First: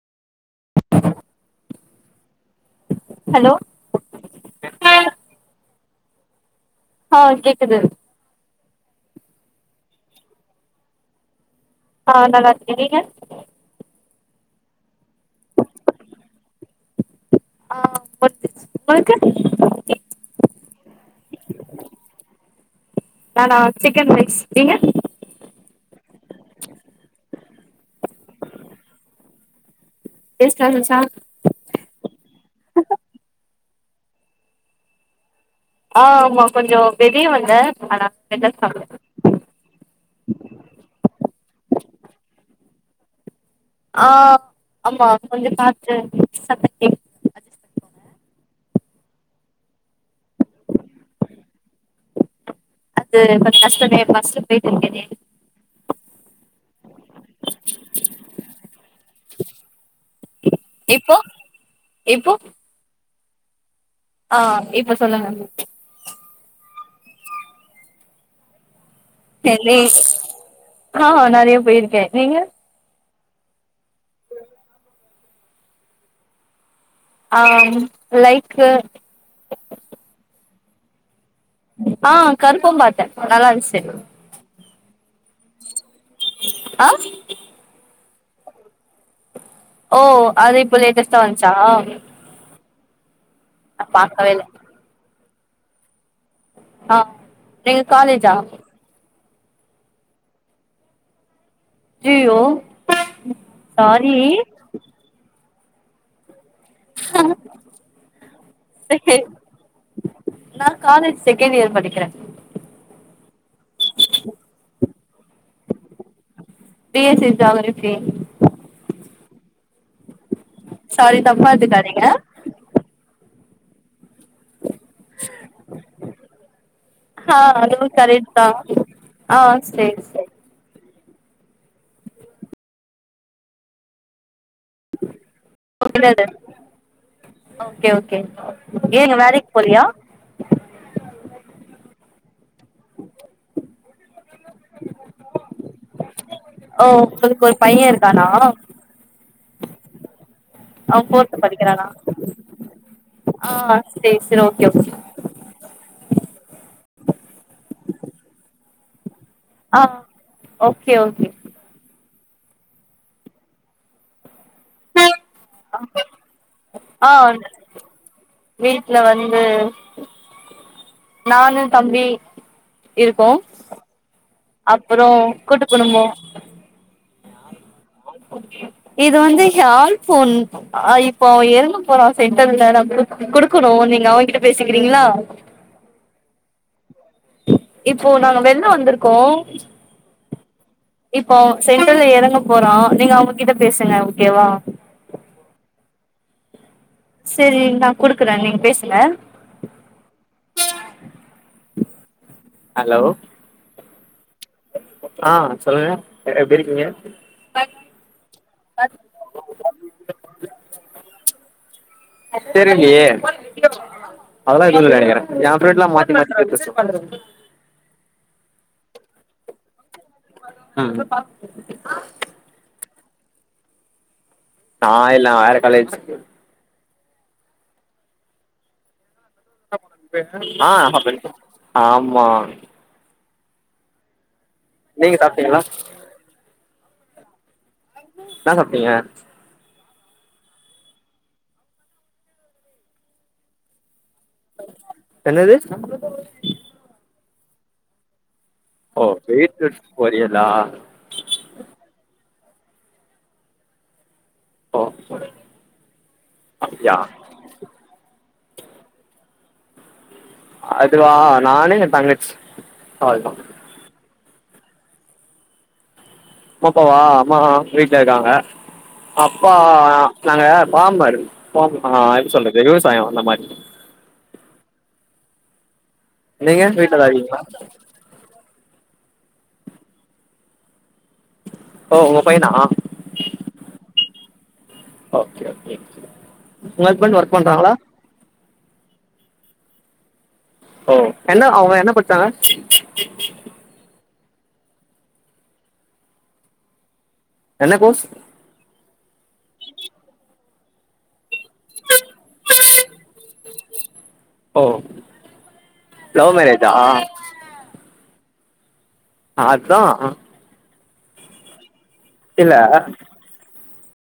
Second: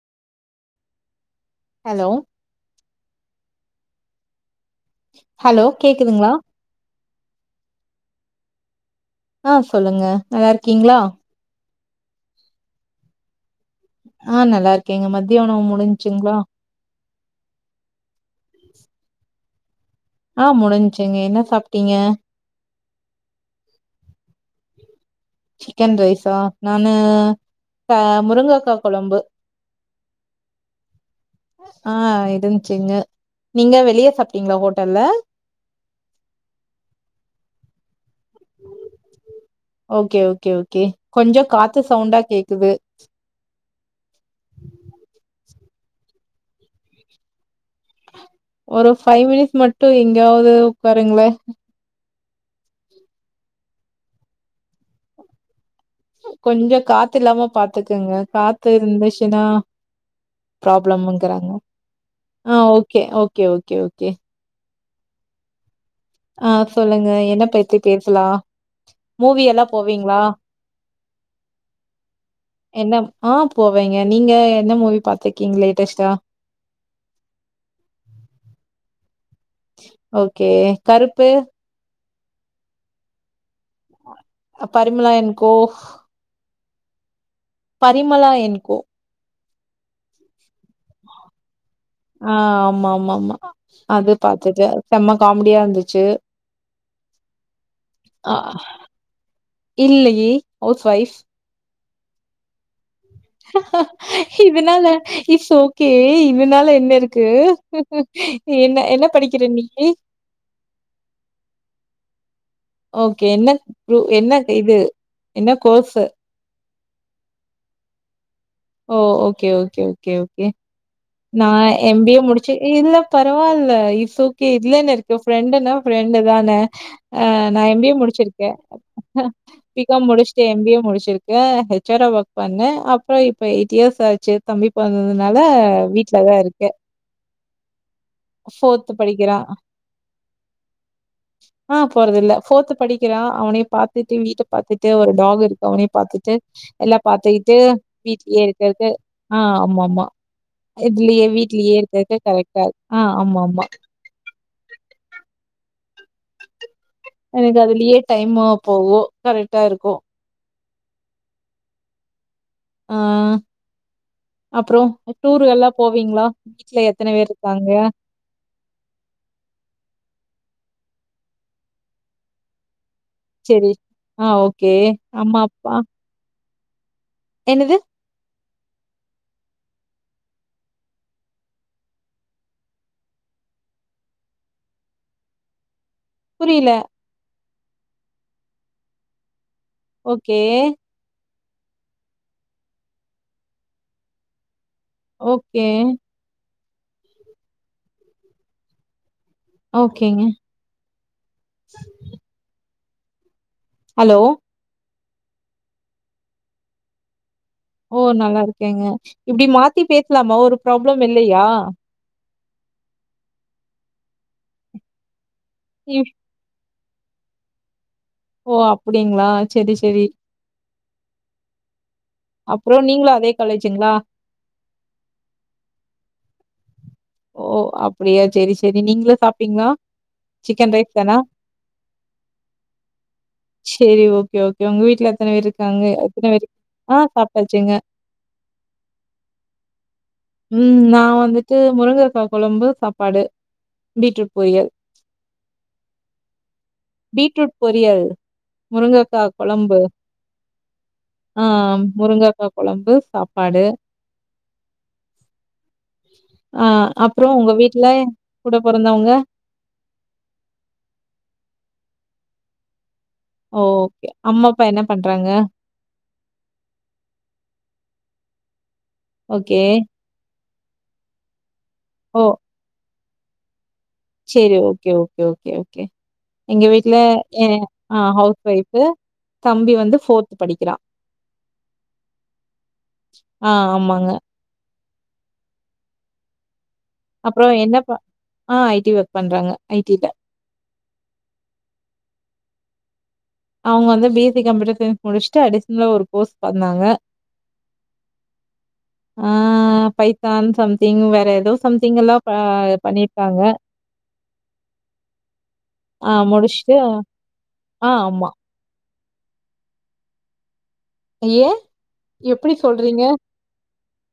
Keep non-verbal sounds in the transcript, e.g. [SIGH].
[INAUDIBLE] Hello hello hello கேக்குதுங்ளா ஆ கேக்குது ஆ சொல்லுங்க நல்லார்க்கீங்ளா ஆ நல்லார்க்கே நீங்க ஆ நல்லாருக்கேங்க மத்ய உணவு முடிஞ்சுங்ளா ஆ முடிஞ்சிர்ச்சு உங்களுக்கு ஆ முடிஞ்சுங்க என்ன சாப்ட்டீங்க நானா சிக்கன் ரைஸ் நீங்க [INAUDIBLE] சிக்கன் ரைஸா நானு பே முருங்கக்கா கொழம்பு டேஸ்ட்டா இருந்துச்சா ஆ இருந்ச்சுங்க நீங்க வெளிய சாப்ட்டீங்ளா ஹோட்டல்ல ஆ ஆமா கொஞ்சோ வெளிய வந்தே அதனால வெள்ல சாப்ட்ட ஓகே ஓகே ஓகே கொஞ்சோ காத்து சவுண்டா கேக்குது ஆ ஆமா கொஞ்சோ காத்து சத்தோ கேக் ஒரு ஃபைவ் மினிட்ஸ் மட்டு எங்கியாவது உக்காருங்ளே இது கொஞ்சோ கஷ்டமே பஸ்லப் போயிட்டு இருக்கனே கொஞ்சோ காத்து இல்லாம பாத்துக்கங்க காத்து இருந்துச்சுனா இப்போ பராப்ளம்ங்கறாங்க இப்போ ஆ ஓகே ஓகே ஓகே ஓகே ஆ இப்ப சொல்லுங்க. ஆ சொல்லுங்க என்ன பெத்தி பேசலா மூவி எல்லா டென்னிஸ் போவீங்களா? ஆ நெறையப் போயிருக்கே நீங்க என்னப் ஆ போவேங்க நீங்க என்ன மூவி பாத்திக்கீங் லேட்டஸ்ட்டா ஆ ம் லைக்கு ஓகே கருப்பு ஆ கருப்பு பாத்தே நல்லாந்துச்சு பரிமளா என் கோ ஆ பரிமளா என் கோ ஓ அது இப்போ லேட்டஸ்டா வந்ச்சா ஆ ஆமா ஆமா ஆமா அது பாக்கவே இல்ல பாத்துட்டு செம காமெடியா இருந்துச்சு ஆ நீங்க காலேஜா ஆ இல்லையே ஹவுஸ் ஒய்ஃப் ஜியோ இதுனால இட்ஸ் ஓகே இதுனால என்ன இருக் ருக்கு என்ன என்ன படிக்கிற நீ நா காலேஜ் செகண்ட் இயர் படிக்கிறே ஓகே என்ன குரூ என்ன இது என்ன course B S C geography oh okay okay okay okay sorry நா தப்பா எம் எடுத்துக்காதீங்க பி ஏ முடிச்சி இல்ல பரவால்ல இட்ஸ் ஓ கே இதுல என்ன இருக்க ஃபிரெண்டு நா ஃபிரெண்டு தான ஆ நா எம் அதுவு பி கரெக்ட் தா முடிச்சிருக்கே ஆ சேரி பிகாம் சேரி முடிச் எம் பி ஏ முடிச்சிருக்கே ஹச்சாரா ஒர்க் பண்ணே அப்றோ இப்ப எயிட் இயர்ஸ் ஆச்சு தம்பி போறததுனால ஆ வீட்ல தா இருக்கே ஓகே ஓகே ஏங்க படிக்கிறான். வேலைக்கு போலயா ஆ போறது இல்ல ஃபோர்த்து படிக்கிறா அவனே பாத்துட்டு வீட்ட பாத்துட்டு ஒரு டாக் இருக்கு அவனயு பாத்துட்டு ஓ எல்லா உங்களுக்கு ஒரு பாத்துக்கிட்டு பைய இருக்கானா வீட்லியே இருக்குறது ஆ ஆமா ஆமா அவ இதுலியே ஃபோர்த் வீட்லியே படிக்கிறானா இருக்கக்க கரெக்டா இருக் ஆ ஆமா ஆமா சேரி சேரி ஓகே ஓகே எனக்கு அதுலியே டைமாவு போவு கரெக்ட்டா ஆ இருக்கு ஓகே ஓகே ஆ அப்றோ டூர்கள்லா போவீங்களா வீட்ல ஆ எத்தன பேர் இருக்காங்க வீட்ல வந்து நானு தம்பி இருக்கோ சரி. ஆ ஓகே. அப்றோ அம்மா, கூட்டு அப்பா குடும்போ என்னது இது வந்து ஏன் ஆளு ஃபோன் ஆ இப்போ அவே எறங்க போறா சென்டர்ல நான் குடுக்குணு நீங்க அவகிட்ட பேசிக்கிறீங்களா புரில இப்போ நாங்க வெள்ள வந்துருக்கோ ஓகே இப்போ அவ சென்டர்ல எறங்க போறா நீங்க அவங்கிட்ட பேசுங்க ஓகே வா ஓகே செரி நா குடுக்குறே நீங்க பேசுங்க ஓகேங்க ஹலோ ஹலோ ஆ சொல்லுங்க எப்டி இருக்கீங்க ஓ நல்லா இருக்கேங்க இப்டி மாத்தி பேசலாமா ஒரு ப்ராப்ளம் இல்லயா தெரியலயே அதல்லாம் எதுவும் இல்லனு நெனைக்கிறோ ஏன் ஃப்ரெண்டுல இவ் மாத்தி மாத்தி அஜ்ஸ் பன்னுறது ஓ அப்டிங்களா செரி செரி அ அப்றோ நீங்களும் அதே காலேஜுங்களா நா இல்ல வேற காலேஜ் ஓ அப்டியா செரி செரி நீங்க சா ஆ ஆமா செரி ஓகே ஓகே உங்க வீட்ல நீங்க எத்தன பேர் சாப்ட்டீங்களா இருக்காங்க எத்தன பேரு ஆ சாப்ட்டாச்சுங்க என்னா சாப்பிட்டீங்க ம் நான் வந்துட்டு முருங்கக்கா குழம்பு சாப்பாடு பீட்ரூட் பொரியல் என்னது பீட்ரூட் பொரியல் ஓ முருங்கக்கா பீட்ரூட் குழம்பு பொரியலா ஆ முருங்காக்கா குழம்பு சாப்பாடு அப்பியா அப்றோ உங்க வீட்ல கூட பொறந்தாவங்க அதுவா நானு என் தங்கச்சி அவ்ளோ தான் ஓ ஓகே அம்மா அப்பா என்ன பண்றாங்க அம்ப்பாவா அம்மா வீட்ல இருக்காங்க அப்பா ஓகே. நாங்க ஃபாமர் ஆ எப்டி சொல்றது விவசாயம் அந்த மாரி செரி ஓகே ஓகே ஓகே ஓகே நீங்க எங்க வீட்ல வீட்லதா இருக்கீங்களா ஆ ஹவுஸ் ஒய்ஃப் தம்பி வந்து ஃபோர்து படிக்கிறான் ஓ உங்க பையனா ஆ ஆமாங்க ஓகே ஓகே உங்க ஹஸ்பண்ட் ஒர்க் அப்றோ பண்றாங்களா என்ன ப ஆ ஐ டி ஒர்க் பண்றாங்க ஐ டிலே ஓ என்ன அவங்க என்ன பட்ச்சாங்க அவங்க வந்து B S C computer science முடிச்சுட்டு அடிஷனல ஒரு கோர்ஸ் பண்ணாங்க என்ன கோஸ் ஆ பைத்தான் சம்திங் வேற ஏதோ சம்திங் எல்லாம் பண்ணிருக்காங்க ஒ ஆ லவ் மேரேஜா முடிச்சுட்டு ஆ ஆமா அதான் ஏன் எப்படி இல்லை சொல்றீங்க